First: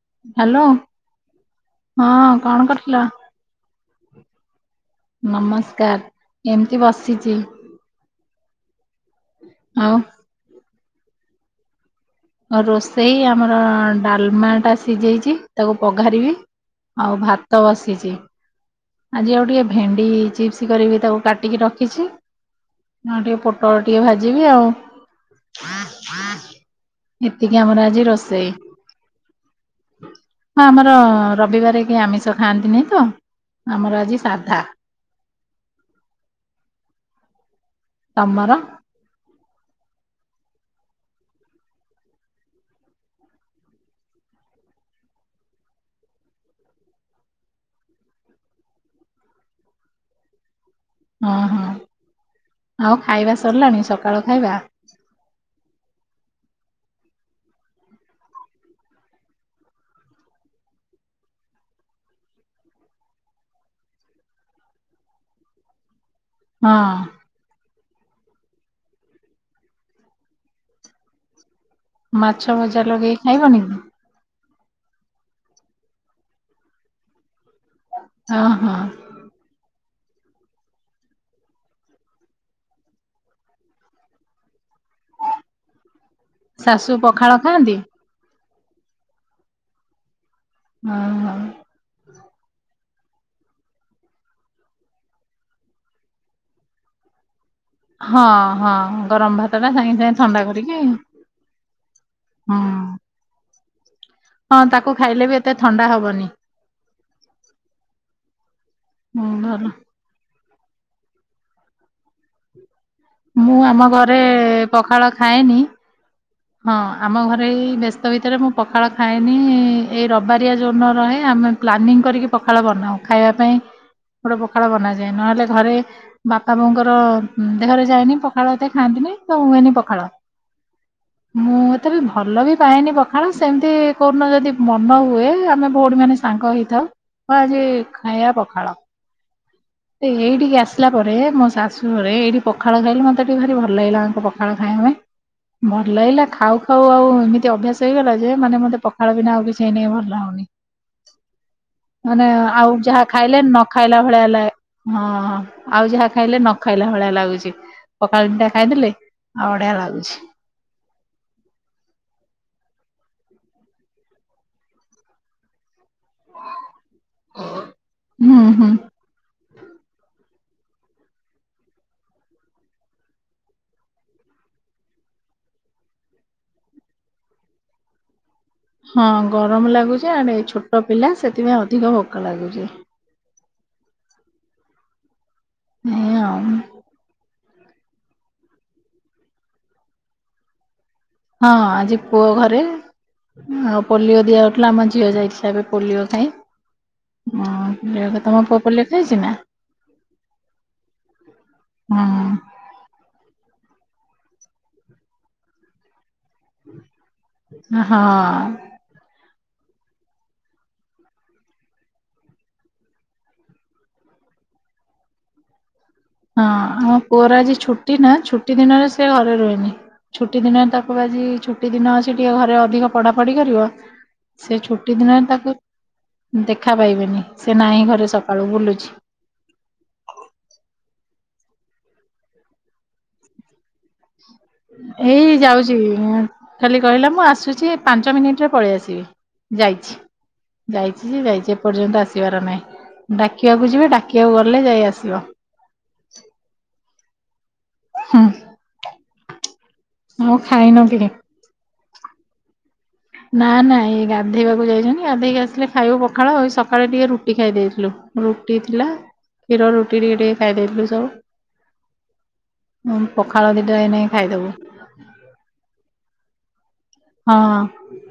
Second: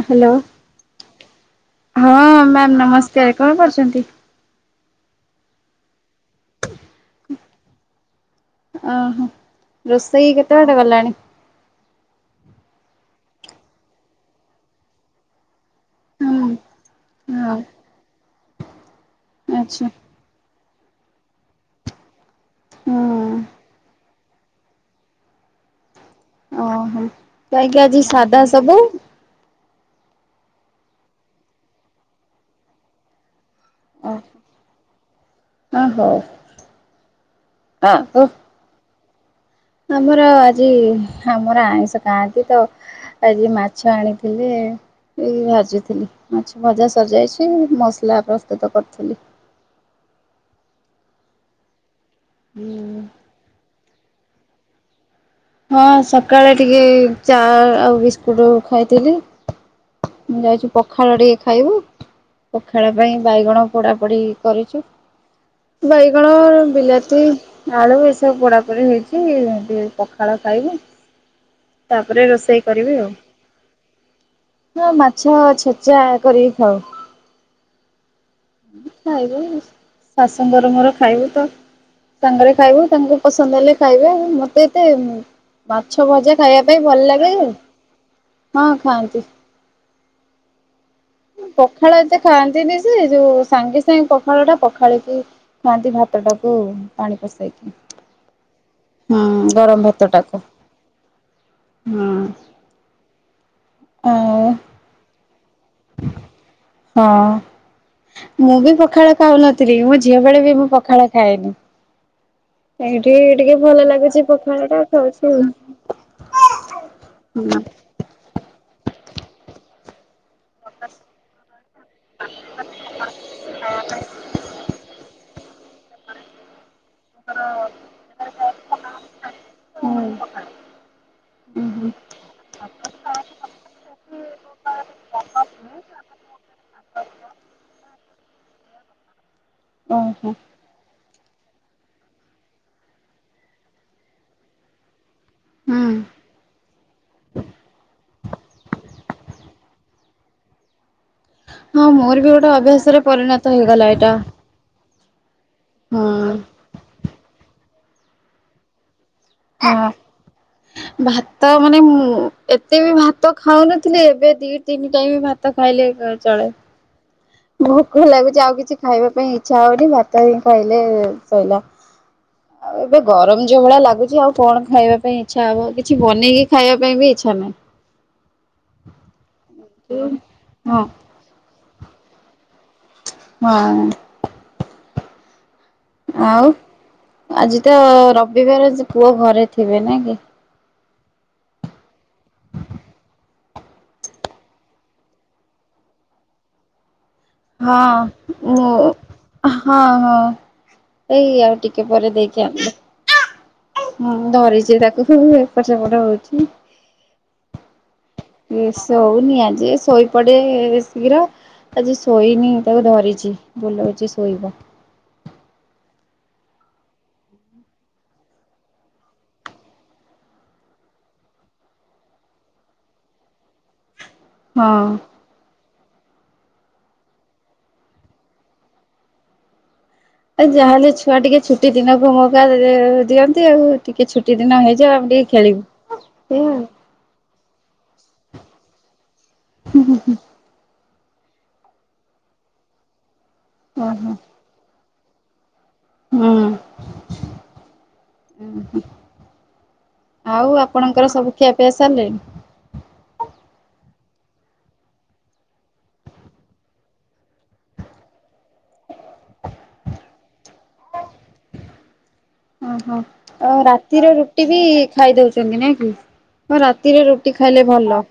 Hello ହଁ କଣ ମିୟାମ କରୁଥିଲ? ନମସ୍କାର କଣ କରୁଛନ୍ତି। ନମସ୍କାର ଏମିତି ବସିଚି। ଓହୋ ଆଉ ରୋଷେଇ କେତେ ବାଟ ଗଲାଣି। ରୋଷେଇ ଆମର ଡାଲମା ଟା ସିଝେଇଛି ତାକୁ ପଘାରିବି। ହୁଁ ଆଉ ଭାତ ହଁ ବସିଛି ଆଜି ଆଉ ଟିକେ ଆଚ୍ଛା ଭେଣ୍ଡି ଚିପ୍ସ କରିବି ତାକୁ କାଟିକି ରଖିଛି ନା ହୁଁ ଟିକେ ପୋଟଳ ଟିକେ ଭାଜିବି ଆଉ। ହଁ ଓହୋ କାହିଁକି ଆଜି ସାଧା ସବୁ। ହଁ ଆମର ରବିବାରେ କି ଆମିଷ ଖାଆନ୍ତିନି ତ ଆମର ଆଜି ସାଧା। ଓ ହୋଉ ଆଁ ଓ। ତମର ଆମର ଆଜି ଆମର ଆଇଁଷ ଖାଆନ୍ତି ତ। ଆଜି ମାଛ ଆଣିଥିଲେ। ଏଇ ଭାଜିଥିଲି ମାଛ ଭଜା ସଜାଇଛି ମସଲା ପ୍ରସ୍ତୁତ କରିଥିଲି। ହଁ ହଁ ଆଉ ଖାଇବା ସରିଲାଣି ସକାଳୁ ଖାଇବା। ହଁ ସକାଳେ ଟିକେ ଚା ଆଉ ବିସ୍କୁଟ ଖାଇଥିଲି। ମୁଁ ଯାଇଚୁ ପଖାଳ ଟିକେ ଖାଇବୁ। ପଖାଳ ପାଇଁ ବାଇଗଣ ପୋଡା ପୋଡି କରିଚୁ। ବାଇଗଣ ହଁ ବିଲାତି। ଆଳୁ ଏସବୁ ପୋଡାପୋଡି ହେଇଛି ଟିକେ ପଖାଳ ଖାଇବୁ। ତାପରେ ମାଛ ରୋଷେଇ ଭଜା କରିବି ଆଉ। ଲଗେଇ ଖାଇବନି କି? ହଁ ମାଛ ଛେଚା କରିକି ଖାଉ। ହଁ ହଁ। ଖାଇବୁ ଶାଶୁଙ୍କର ମୋର ଖାଇବୁ ତ। ସାଙ୍ଗରେ ଖାଇବୁ ତାଙ୍କୁ ପସନ୍ଦ ହେଲେ ଖାଇବେ ଆଉ ମତେ ଏତେ ମାଛ ଭଜା ଖାଇବା ପାଇଁ ଶାଶୁ ଭଲ ପଖାଳ ଲାଗେ ଯେ ଖାଆନ୍ତି? ହଁ ଖାଆନ୍ତି। ହଁହଁ। ପଖାଳ ଏତେ ଖାଆନ୍ତିନି ଯେ ଯୋଉ ସାଙ୍ଗେ ସାଙ୍ଗେ ପଖାଳ ଟା ପଖାଳିକି ଖୁଆନ୍ତି ଭାତ ଟାକୁ ପାଣି ପସେଇକି। ହଁ ହଁ ଗରମ ଭାତ ଟା ସାଙ୍ଗେ ସାଙ୍ଗେ ଥଣ୍ଡା କରିକି ହୁଁ ହଁ। ଆଉ ହଁ ତାକୁ ଖାଇଲେ ବି ଏତେ ଥଣ୍ଡା ହବନି। ହଁ। ମୁଁ ବି ପଖାଳ ହୁଁ ଭଲ ଖାଉନଥିଲି ମୋ ଝିଅ ବେଳେ ବି ମୁଁ ପଖାଳ ଖାଏନି। ଏଇଠି ମୁଁ ଟିକେ ଆମ ଭଲ ଘରେ ଲାଗୁଛି ପଖାଳ ଟା ଖାଉଛି ଆଉ। ହଁ ଆମ ଘରେ ଏଇ ବ୍ୟସ୍ତ ଭିତରେ ମୁଁ ପଖାଳ ଖାଇଏନି ଏଇ ରବ ବାରିଆ ଯୋଉଦିନ ରହେ ଆମେ ପ୍ଲାନିଂ କରିକି ପଖାଳ ବନାଉ ଖାଇବା ପାଇଁ। ପଖାଳ ବନାଯାଏ ନହେଲେ ଘରେ ବାପା ବୋଉଙ୍କର ଦେହରେ ଯାଏନି ପଖାଳ ଏତେ ଖାଆନ୍ତିନି ତ ହୁଏନି ପଖାଳ। ମୁଁ ଏତେ ବିି ଭଲ ବି ପାଏନି ପଖାଳ ସେମିତି କୋଉଦିନ ଯଦି ମନ ହୁଏ। ଆମେ ଭଉଣୀ ମାନେ ସାଙ୍ଗ ହେଇଥାଉ ଆଜି ଖାଇବା ପଖାଳ। ଓହୋ ସେ ହୁଁ ହେଇଠିକି ଆସ ଆସିଲା ପରେ ମୋ ଶାଶୁ ଘରେ ଏଇଠି ପଖାଳ ଖାଇଲେ ମତେ ଟିକେ ଭାରି ଭଲ ଲାଗିଲା ଆଙ୍କ ପଖାଳ ଖାଇବା ପାଇଁ। ଭଲ ଲାଗିଲା ଖାଉ ହଉ ଆଉ ଏମିତି ଅଭ୍ୟାସ ହେଇଗଲା ଯେ ମାନେ ମତେ ପଖାଳ ବିନା ଆଉ କିଛି ଏହିନି ଭଲ ଲାଗୁନି। ହଁ ମୋର ବି ମାନେ ଗୋଟେ ଆଉ ଅଭ୍ୟାସରେ ଯାହା ପରିଣତ ଖାଇଲେ ନ ହେଇଗଲା ଖାଇଲା ଏଇଟା ଭଳିଆ ଲା ହଁ ହଁ ଆଉ ଯାହା ହଁ। ଖାଇଲେ ନ ଖାଇଲା ଭଳିଆ ଲାଗୁଛି ପଖାଳ ଦିଟା ଖାଇଦେଲେ ଆଉ ବଢିଆ ଲାଗୁଛି। ହଁ ଭାତ ମାନେ ମୁଁ ଏତେ ବି ଭାତ ଖାଉନଥିଲି ଏବେ ଦି ତିନି ଟାଇ ଭା ଭାତ ଖାଇଲେ ଏକାଳେ ଚଳେ। ଭୋକ ଲାଗୁଛି ହୁଁ ଆଉ ହୁଁ। କିଛି ଖାଇବା ପାଇଁ ଇଚ୍ଛା ହଉନି ଭାତ ହି ଖାଇଲେ ଶଇଲା। ହ ଆଉ ଏବେ ଗରମ ଯୋଉ ଭଳିଆ ଲାଗୁଛି ଆଉ କଣ ଖାଇବା ପାଇଁ ଇଚ୍ଛା ହବ କିଛି ବନେଇକି ଖାଇବା ପାଇଁ ବି ଇଚ୍ଛା ନାହିଁ। ହଁ ଗରମ ଲାଗୁଚ ଆଡେ ଛୋଟ ହଁ ପିଲା ସେଥିପାଇଁ ଅଧିକ ଭୋକ ଲାଗୁଛି। ହଁ। ଆଉ ଆଜି ତ ରବିବାର ପୁଅ ଘରେ ଥିବେ ନ କି? ହଁ ଆଜି ପୁଅ ଘରେ ଆଉ ପୋଲିଓ ଦିଆ ହଉଥିଲା ଆମ ଝିଅ ଯାଇଥିଲା ଏବେ ପୋଲିଓ ଖାଇ। ହଁ ପୋଲିଓ ଖା ତମ ପୁଅ ମୁଁ ପୋଲିଓ ଖାଇଛି ନା ହଁ ହଁ। ଏଇ ଆଉ ଟିକେ ହଁ ପରେ ଦେଇଖି ଆଣିଲେ ମୁଁ ଧରିଛି ତାକୁ ଏପଟ ସେପଟ ହଉଛି। ହଁ। ଇଏ ଶଉନି ଆଜି ଶୋଇପଡେ ଶୀଘ୍ର। ଆଜି ଶୋଇନି ତାକୁ ଧରିଛି ବୁଲଉଛି ଶୋଇବ। ହଁ ଆମ ପୁଅର ଆଜି ଛୁଟି ନା ଛୁଟି ଦିନରେ ସେ ଘରେ ରୁହେନି। ଛୁଟି ଦିନ ତାକୁ ଆଜି ଛୁଟି ଦିନ ଅଛି ଟିକେ ଘରେ ଅଧିକ ପଢାପଢି କରିବ। ସେ ହଁ। ଛୁଟି ଦିନରେ ତାକୁ ଦେଖା ପାଇବେନି ସେ ନାହିଁ ଘରେ ସକାଳୁ ବୁଲୁଛି। ଆ ଯାହାହେଲେ ଛୁଆ ଟିକେ ଛୁଟି ଦିନକୁ ମୋଉକା ରେ ଦିଅନ୍ତି ଆଉ। ଟିକେ ଛୁଟି ଦିନ ହେଇଯାଉ ଆମେ ଟିକେ ଏଇ ଖେଳିବୁ ଯାଉଛି ଏଇୟା ଆଉ। ଖାଲି କହିଲା ମୁଁ ଆସୁଚି ପାଞ୍ଚ ମିନିଟରେ ପଳେଇ ଆସିବି। ଯାଇଚି ଯାଇ ଚି ଯେ ଯାଇଚି ଏପର୍ଯ୍ୟନ୍ତ ଆସିବାର ନାହିଁ। ଡାକିବାକୁ ଯିବେ ଆଉ ଡାକିବାକୁ ଗଲେ ଯାଇ ଆସିବ। ହୁଁ। ହୁଁ। ଓହୋ ଆଉ ଖାଇନ କି? ଆପଣଙ୍କର ସବୁ ଖିଆପିଆ ସାରିଲେଣି? ନା ନା ଏଇ ଗାଧେଇବାକୁ ଯାଇଚନ୍ତି। ଗାଧେଇକି ଆସିଲେ ଖାଇବୁ ପଖାଳ ସକାଳେ ଟିକେ ରୁଟି ଖାଇ ଦେଇଥିଲୁ। ରୁଟି ଥିଲା କ୍ଷୀର ରୁଟି ଟିକେ ଟିକେ ଖାଇଦେଇଥିଲୁ ସବୁ। ଓହୋ ପଖାଳ ଆଉ ଦିଟା ଏଇନାକେ ରାତିର ଖାଇଦବୁ ରୁଟି ବି ଖାଇଦୋଉଚନ୍ତି ନା କି। ଆଉ ରାତିରେ ରୁଟି ହଁ। ଖାଇଲେ ଭଲ।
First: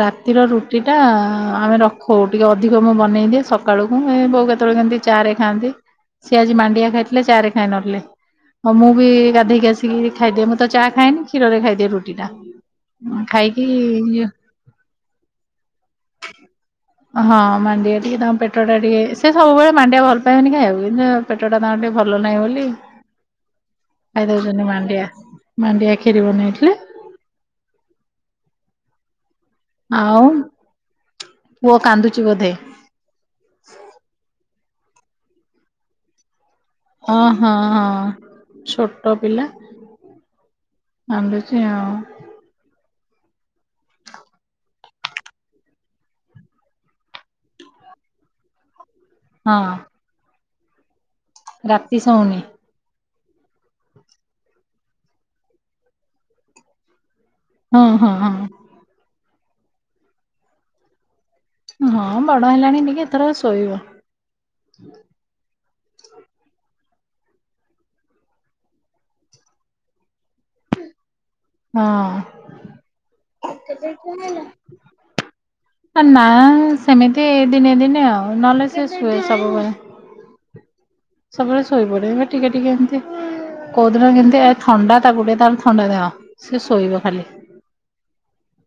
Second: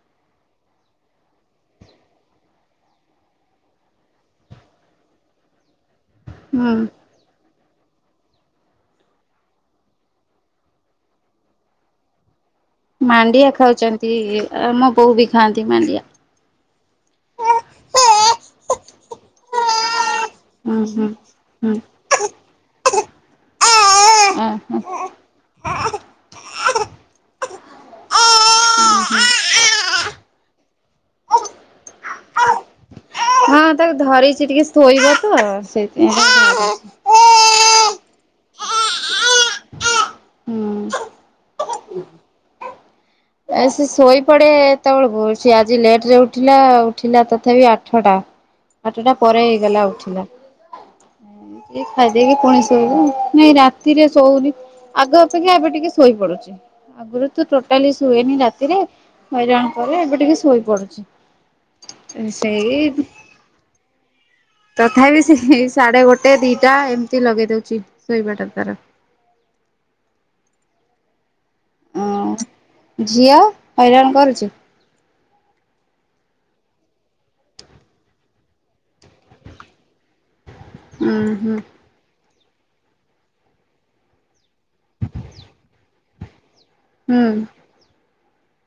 ରାତିର ରୁଟିଟା ଆମେ ରଖୁ। ଟିକେ ଅଧିକ ମୁଁ ବନେଇଦିଏ ସକାଳୁକୁ ଏ ବୋଉ କେତେବେଳେ କେମତି ଚା ରେ ଖାଆନ୍ତି। ସିଏ ଆଜି ହୁଁ। ମାଣ୍ଡିଆ ଖାଇଥିଲେ ଚା ରେ ଖାଇ ନଥିଲେ। ହଁ ମୁଁ ବି ଗାଧେଇକି ଆସିକି ଖାଇଦିଏ। ମୁଁ ତ ଚାହା ଖାଏନି କ୍ଷୀରରେ ଖାଇଦିଏ ରୁଟିଟା। ମାଣ୍ଡିଆ ଖାଉଚନ୍ତି ମୋ ବୋଉ ବି ଖାଆନ୍ତି ମାଣ୍ଡିଆ। ହଁ ମାଣ୍ଡିଆ ଟିକେ ତାଙ୍କ ପେଟ ଟା ଟିକେ ସେ ସବୁବେଳେ ମାଣ୍ଡିଆ ଭଲ ପାଇବେନି ହୁଁ ଖାଇବାକୁ ହୁଁ କିନ୍ତୁ ପେଟ ଟା ହୁଁ ତାଙ୍କର ଟିକେ ଭଲ ନାହିଁ ବୋଲି ଖାଇ ଦୋଉଚନ୍ତି ମାଣ୍ଡିଆ ମାଣ୍ଡିଆ ଖିରି ବନେଇଥିଲି। ଓହୋ। ଆଉ ପୁଅ କାନ୍ଦୁଚି ବୋଧେ? ହଁ ତାକୁ ଧରେଇଚି ଟିକେ ଶୋଇବ ତ ସେଇଥିପାଇଁ [unintelligible] ହଁ ହଁ ହଁ ଛୋଟ ପିଲା ହୁଁ କନ୍ଦୁଚି ଆଉ। ଏ ସେ ଶୋଇପଡେ ଏତେବେଳକୁ। ସିଏ ଆଜି ଲେଟରେ ଉଠିଲା ଉଠିଲା ତଥାପି ଆଠଟା। ଆଠଟା ପରେ ହେଇଗଲା ହଁ ଉଠିଲା। ଏ ରାତି ଖାଇଦେଇକି ଶୋଉନି ଫୁଣି ଶୋଇବ ଆଉ। ନାଇଁ ରାତିରେ ଶୋଉନି। ଆଗ ଅପେକ୍ଷା ଏବେ ଟିକେ ଶୋଇପଡୁଚି। ଆଗରୁ ତ ହଁ ଟୋଟାଲି ହଁ ଶୁଏନି ହଁ ରାତିରେ ହଇରାଣ କରେ ଏବେ ଟିକେ ଶୋଇପଡୁଚି। ହଁ ବଡ ହେଲାଣି ଟିକେ ଏଥରକ ଶୋଇବ। ତଥାପି ସେ [unintelligible] ସାଢେ ଗୋଟେ ଦିଇଟା ଏମିତି ଲଗେଇ ଦୋଉଚି ଶୋଇବାଟା ତାର। ଅଂ ହଁ ହ ଝିଅ ହଇରାଣ କରୁଚି? ଆ ନାଁ ସେମିତି ଏ ଦିନେ ଦିନେ ଆଉ ନହେଲେ ସେ ଶୁଏ ସବୁବେଳେ। ଉଁ ହୁଁ ସବୁବେଳେ ଶୋଇ ପଡେ। [unintelligible] ଟିକେ ଟିକେ ଏମିତି କୋଉଦିନ କେମିତି ଏ ଥଣ୍ଡା ତାକୁ ଟିକେ ତାର ଥଣ୍ଡା ଦେହ। ସେ ଶୋଇବ ଖାଲି। ହୁଁ।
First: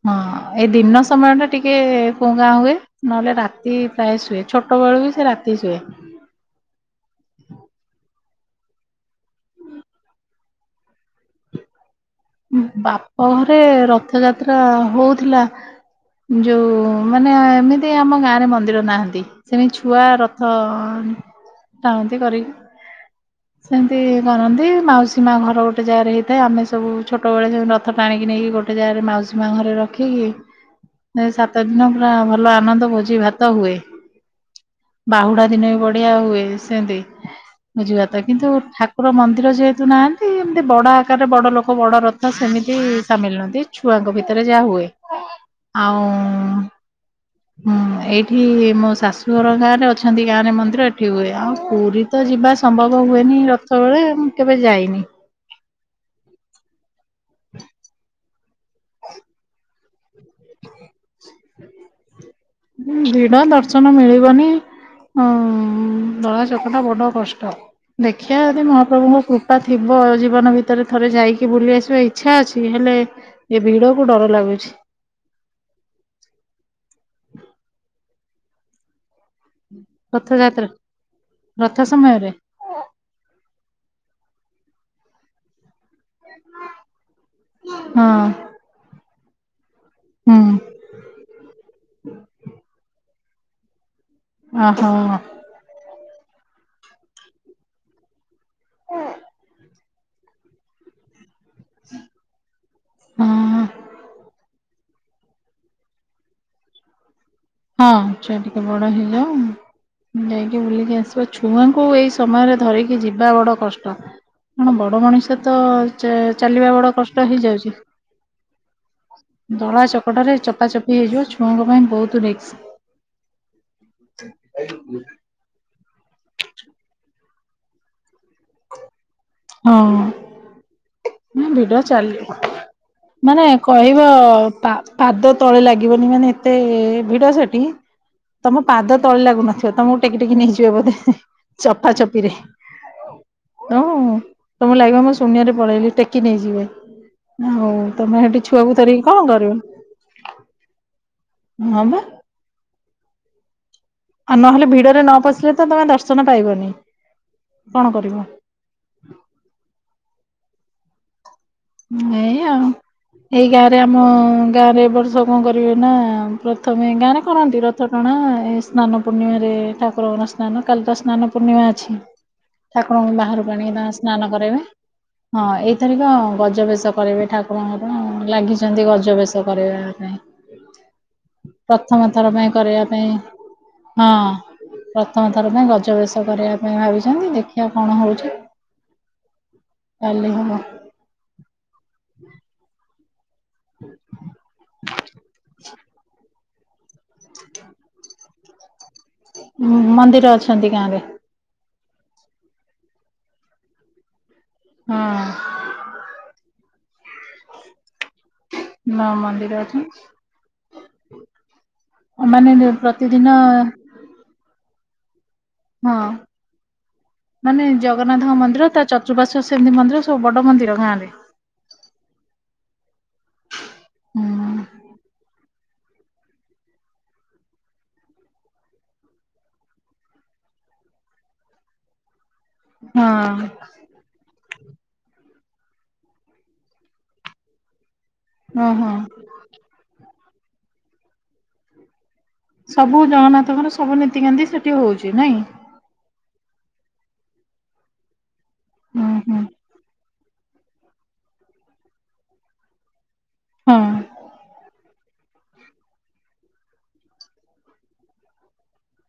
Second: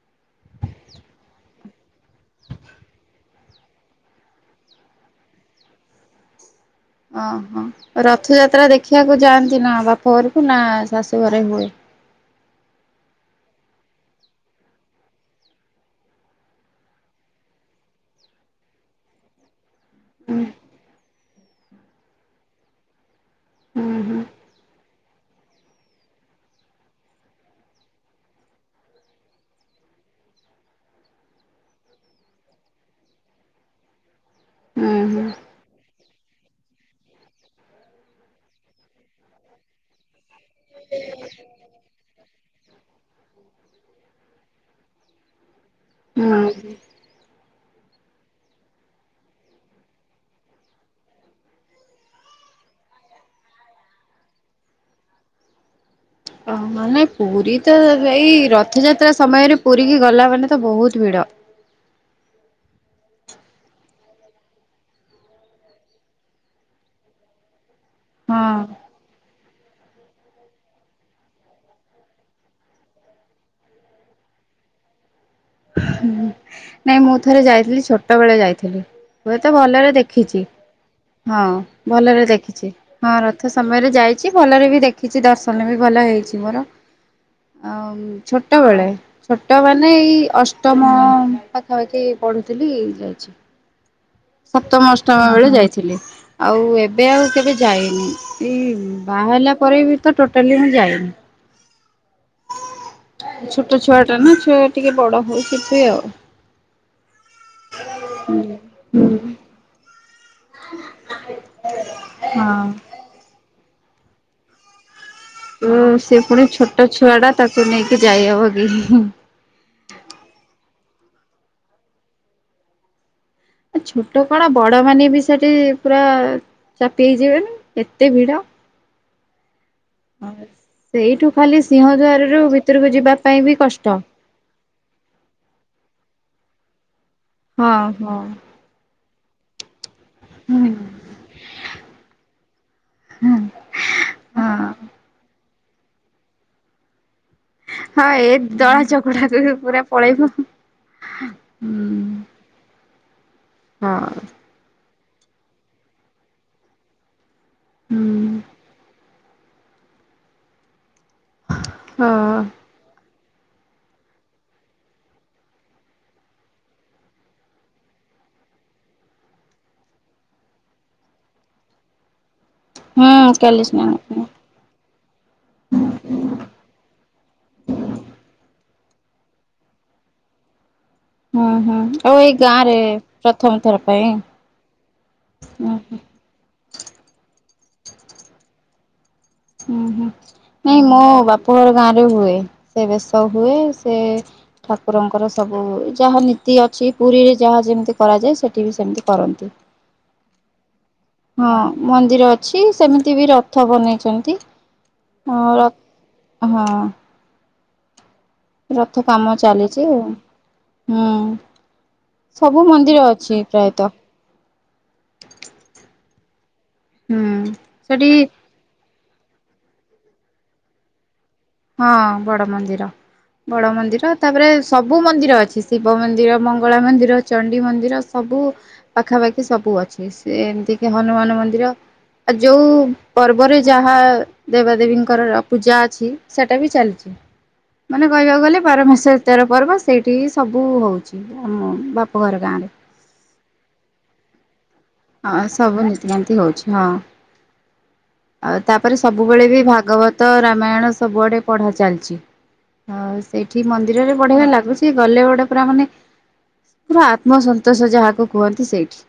ହଁ ଏଇ ଦିନନ ସମୟଟା ଟିକେ କୁଂ କାଂ ହୁଏ। ନହେଲେ ରାତି ପ୍ରାୟ ଶୁଏ ଛୋଟବେେଳୁ ବି ସେ ରାତି ଶୁଏ। ଓହୋ ରଥଯାତ୍ରା ଦେଖିବାକୁ ଯାଆନ୍ତି ନା ବାପ ଘରକୁ ନା ଶାଶୁ ଘରେ ହୁଏ? ବାପ ଘରେ ରଥଯାତ୍ରା ହୋଉଥିଲା। ଯୋଉ ମାନେ ଏମିତି ଆମ ଗାଁରେ ମନ୍ଦିର ନାହାନ୍ତି। ସେମିତି ଛୁଆ ହୁଁ ରଥ ଟାଣନ୍ତି କରିକି। ହୁଁ ସେମିତି ହୁଁ କରନ୍ତି ମାଉସୀ ମା ଘର ଗୋଟେ ଜାଗାରେ ହେଇଥାଏ। ଆମେ ସବୁ ଛୋଟବେଳେ ସବୁ ରଥ ଟାଣିକି ନେଇକି ଗୋଟେ ଜାଗାରେ ମାଉସୀ ମା ଘରେ ରଖିକି ଏ ସାତ ଦିନ ପୁରା ଭଲ ଆନନ୍ଦ ଭୋଜି ଭାତ ହୁଏ। ହୁଁ ବାହୁଡା ଦିନ ବି ବଢିଆ ହୁଏ। ସେମତି ମୁଁ ଯିବାପାଇଁ କିନ୍ତୁ ଠାକୁର ମନ୍ଦିର ଯେହେତୁ ନାହାନ୍ତି ବଡ ଆକାରରେ ବଡ ଲୋକ ବଡ ରଥ ସେମିତି ସାମିଲ ନୁହନ୍ତି ଛୁଆଙ୍କ ଭିତରେ ଯାହା ହୁଏ ଆଉ ହ [inaudible] ହୁଁ ଏଇଠି ମୋ ଶାଶୁଘର ଗାଁରେ ଅଛନ୍ତି ଗାଁରେ ମନ୍ଦିର ଏଠି ହୁଏ ଆଉ ପୁରୀ ତ ଯିବା ସମ୍ଭବ ହୁଏନି ରଥବେଳେ ମୁଁ କେବେ ଯାଇନି। ଓହ ମାନେ ପୁରୀତ ଏଇ ରଥଯାତ୍ରା ସମୟରେ ପୁରୀ କି ଗଲା ମାନେ ତ ବହୁତ ଭିଡ ହୁଁ ଭିଡ ଦର୍ଶନ ମିଳିବନି। ହଁ ଦଳା ଚକଟା ବଡ କଷ୍ଟ ଦେଖିଆ ହଁ ଯଦି ମହାପ୍ରଭୁଙ୍କ କୃପ ପା ଥିବ ଜୀବନ ଭିତରେ ଥରେ ଯାଇକି ବୁଲି ଆସିବା ଇଚ୍ଛା ଅଛି ହେଲେ ଏ ଭିଡ କୁ ଡର ଲାଗୁଛି। ନାଇଁ ମୁଁ ଥରେ ଯାଇଥିଲି ଛୋଟ ବେଳେ ଯାଇଥିଲି। ହୁଏତ ଭଲରେ ଦେଖିଛି ରଥଯାତ୍ରା ହଁ ରଥ ଭଲରେ ସମୟରେ ଦେଖିଛି। ହଁ ରଥ ସମୟରେ ଯାଇଛି ଭଲରେ ବି ଦେଖିଛି ଦର୍ଶନ ବି ଭଲ ହେଇ ଛି ମୋର ଆ ହଁ। ଛୋଟବେଳେ ଛୋଟ ମାନେ ଏଇ ହୁଁ ଅଷ୍ଟ ମୁଁ ପାଖାପାଖି ପଢ଼ୁଥିଲି ଯାଇଛି। ସପ୍ତମ ଓହୋ ଅଷ୍ଟମ ବେଳେ ଯାଇଥିଲି ଆଉ ଏବେ ଆଉ କେବେ ଯାଇନି। ଏଇ ବାହା ହେଲା ପରେ ବି ତ ଟୋଟାଲି ମୁଁ ଯାଇନି। ହଁ ଛୋଟ ଛୁଆଟା ନା ଛୁଆ ଟିକେ ବଡ ହଉ ଜିବି ଆଉ। ହଁ ଛୁଆ ହୁଁ ଟିକେ ବଡ ହଁ। ହେଇଯାଉ ଯାଇକି ବୁଲିକି ଆସିବ ଛୁଆଙ୍କୁ ଏଇ ତ ସମୟରେ ଧରିକି ଟିକେ ଯିବା ବଡ କଷ୍ଟ କଣ ବଡ ମଣିଷ ଏତେ ତ ଚା ସେ ପୁଣି ଚାଲିବା ଛୋଟ ବଡ ଛୁଆ କଷ୍ଟ ଟା ତାକୁ ହେଇଯାଉଛି। ନେଇକି ଯାଇହବ କି? ଦଳା ଚକଟାରେ ଚପାଚପି ହେଇଯିବ ଛୁଆଙ୍କ ପାଇଁ ବହୁତ ରିକ୍ସ। ଏ ଛୋଟ କଣ ବଡ ମାନେ ବି ସେଠି ପୁରା ଚାପି ହେଇଯିବେନି ଏତେ ଭିଡ ହଁ। ହଁ ସେଇଠୁ ନା ଖାଲି ଭିଡ ଚାଲିବ ସିଂହଦ୍ୱାରରୁ ଭିତରକୁ ଯିବା ପାଇଁ ବି କଷ୍ଟ। ତ ପା ପାଦ ତଳେ ଲାଗିବନି ମାନେ ଏତେ ଭିଡ ସେଠି ହଁ ହଁ ତମ ପାଦ ତଳେ ଲାଗୁନଥିବ ତମକୁ ଟେକି ଟେକି ନେଇଯିବ ହୁଁ ବୋଧେ ଚପା ଚପିରେ। ଓ ହଁ ତମକୁ ଲାଗିବ ମୁଁ ଶୁନ୍ୟରେ ପଳେଇଲି ଟେକି ନେଇଯିବେ ହଉ ହଁ ଏ ଦଳା ଚକଡ଼ା ତୁ ପୁରା ପଳେଇବ। ହଁ ହଁ ବା। ହଁ। ଆଉ ନହେଲେ ଭିଡରେ ନ ପଶିଲେ ତ ତମେ ଦର୍ଶନ ପାଇବନି କଣ ହୁଁ କରିବ ହଁ। ଏଇ ଆଉ। ଏଇ ଗାଁ ରେ ଆମ ଗାଁ ରେ ଏବ ବର୍ଷ କଣ କରିବେ ନା ପ୍ରଥମେ ଗାଁ ରେ କରନ୍ତି ର ରଥଟଣା ଏ ସ୍ନାନ ପୂର୍ଣ୍ଣିମାରେ ଠାକୁରଙ୍କର ସ୍ନାନ କାଲି ତ ସ୍ନାନ ପୂର୍ଣ୍ଣିମା ଅଛି। ଠାକୁରଙ୍କୁ ହୁଁ ବାହାରକୁ କାଲି ଆଣିକି ତାଙ୍କୁ ପୂର୍ଣ୍ଣିମା। ସ୍ନାନ କରାଇବେ ହଁ ଏଇଥରିକ ଗଜ ରଥ କରିବେ ଠାକୁରଙ୍କର ଲାଗିଛନ୍ତି ଗଜ ବେସ କରିବା ପାଇଁ। ହୁଁ ହୁଁ ପ୍ରଥମ ଆଉ ଏଇ ଥର ପାଇଁ ଗାଁରେ କରିବା ପାଇଁ ପ୍ରଥମ ଥର ପାଇଁ। ହଁ। ପ୍ରଥମ ଥର ପାଇଁ ହୁଁ ଗଜ ବେସ କରିବା ପାଇଁ ଭାବିଛନ୍ତି ଦେଖିବା କଣ ହଉଛି। ଉଁ ହୁଁ କାଲି ହବ। ନାଇଁ ମୋ ବାପ ଘର ଗାଁରେ ହୁଏ ସେ ବେସ ହୁଏ ସେ ଠାକୁରଙ୍କର ସବୁ ଯାହା ନୀତି ଅଛି ପୁରୀରେ ଯାହା ଯେମିତି କରାଯାଏ ସେଠି ବି ସେମିତି କରନ୍ତି। ହୁଁ ମନ୍ଦିର ଅଛନ୍ତି ଗାଁରେ? ହଁ ମନ୍ଦିର ଅଛି ସେମିତି ବି ରଥ ବନେଇଛନ୍ତି। ହଁ ହଉ ରଖ ହଁ। ରଥ ମା କାମ ମନ୍ଦିର ଚାଲିଛି ଅଛନ୍ତି। ଆଉ। ହୁଁ। ମାନେ ସବୁ ମନ୍ଦିର ପ୍ରତିଦିନ ଅଛି ପ୍ରାୟତଃ। ହଁ, ହୁଁ ମାନେ ସେଠି ଜଗନ୍ନାଥଙ୍କ ମନ୍ଦିର ତା ଚତ ଚତୁପାର୍ଶ୍ୱରେ ସେମତି ମନ୍ଦିର, ସବୁ ବଡ଼ ମନ୍ଦିର ଗାଁରେ। ହଁ, ବଡ ମନ୍ଦିର। ବଡ଼ ମନ୍ଦିର, ହୁଁ ତାପରେ ସବୁ ମନ୍ଦିର ଅଛି। ଶିବ ମନ୍ଦିର, ମଙ୍ଗଳା ମନ୍ଦିର, ଚଣ୍ଡି ମନ୍ଦିର ସବୁ ପାଖାପାଖି ସବୁ ଅଛି। ସେ ଏମତି କି ହନୁମାନ ମନ୍ଦିର ଆଉ ଯୋଉ ହଁ ପର୍ବରେ ଯାହା ଦେବାଦେବୀଙ୍କର ପୂଜା ଅଛି ସେଇଟା ବି ଚାଲିଛି। ମାନେ କହିବାକୁ ଗଲେ ହଁ ହଁ ବାରମାସ ସଟାର ପର୍ବ, ସେଇଠି ହି ସବୁ ହଉଛି, ଆମ ବାପଘର ଗାଁରେ। ସବୁ ଜଗନ୍ନାଥଙ୍କର ସବୁ ନୀତିକାନ୍ତି ସେଠି ହଉଛି। ନାଇଁ ହଁ, ସବୁ ନୀତିକାନ୍ତି ହଉଛି ହଁ। ଆଉ ତାପରେ ହୁଁ ହୁଁ ସବୁବେଳେ ବି ଭାଗବତ, ରାମାୟଣ ସବୁଆଡେ ପଢା ଚାଲିଚି। ହଉ ସେଇଠି ହଁ। ମନ୍ଦିରରେ ବଢ଼ିଆ ବି ଲାଗୁଛି, ଗଲେ ବଡେ ପୁରା ମାନେ ପୁରା ଆତ୍ମସନ୍ତୋଷ ଯାହାକୁ କୁହନ୍ତି ସେଇଠି।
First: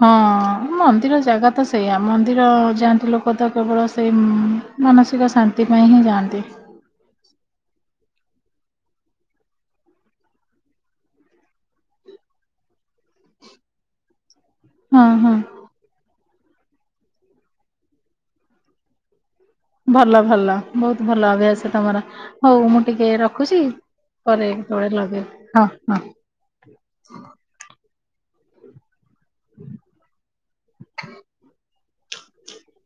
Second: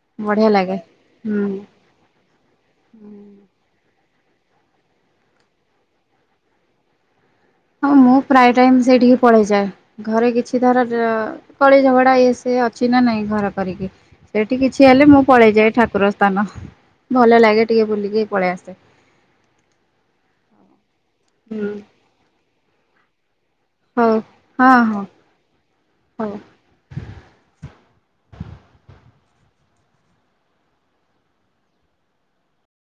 ହଁ, ବଢିଆ ଲାଗେ ମନ୍ଦିର ଜାଗା ହୁଁ। ତ ସେଇଆ। ମନ୍ ମନ୍ଦିର ଯାଆନ୍ତି ଲୋକ ତ କେବଳ ସେଇ ଉମ୍ ମାନସିକ ଶାନ୍ତି ପାଇଁ ହିଁ ଯାଆନ୍ତି। ହଁ, ମୁଁ ପ୍ରାୟ ଟାଇମ ସେଇଠିକି ପଳେଇଯାଏ। ଘରେ କିଛି ଧର କଳି ଝଗଡା ଇଏ ସିଏ ଅଛି ନା ନାଇଁ ଘର କରିକି। ଏଠି କିଛି ହେଲେ ହଁ ମୁଁ ହଁ। ପଳେଇଯାଏ ଠାକୁର ସ୍ଥାନ, ଭଲ ଲାଗେ ଟିକେ ବୁଲିକି ପଳେଇ ଆସେ। ଭଲ ଭଲ ବହୁତ ଭଲ ହୁଁ ଅଭ୍ୟାସ ତମର। ହଉ ମୁଁ ଟିକେ ରଖୁଛି ହଉ ପରେ ହଁ କେତେବେଳେ ହଁ ଲଗେଇବି, ହଁ ହଉ। ହଁ।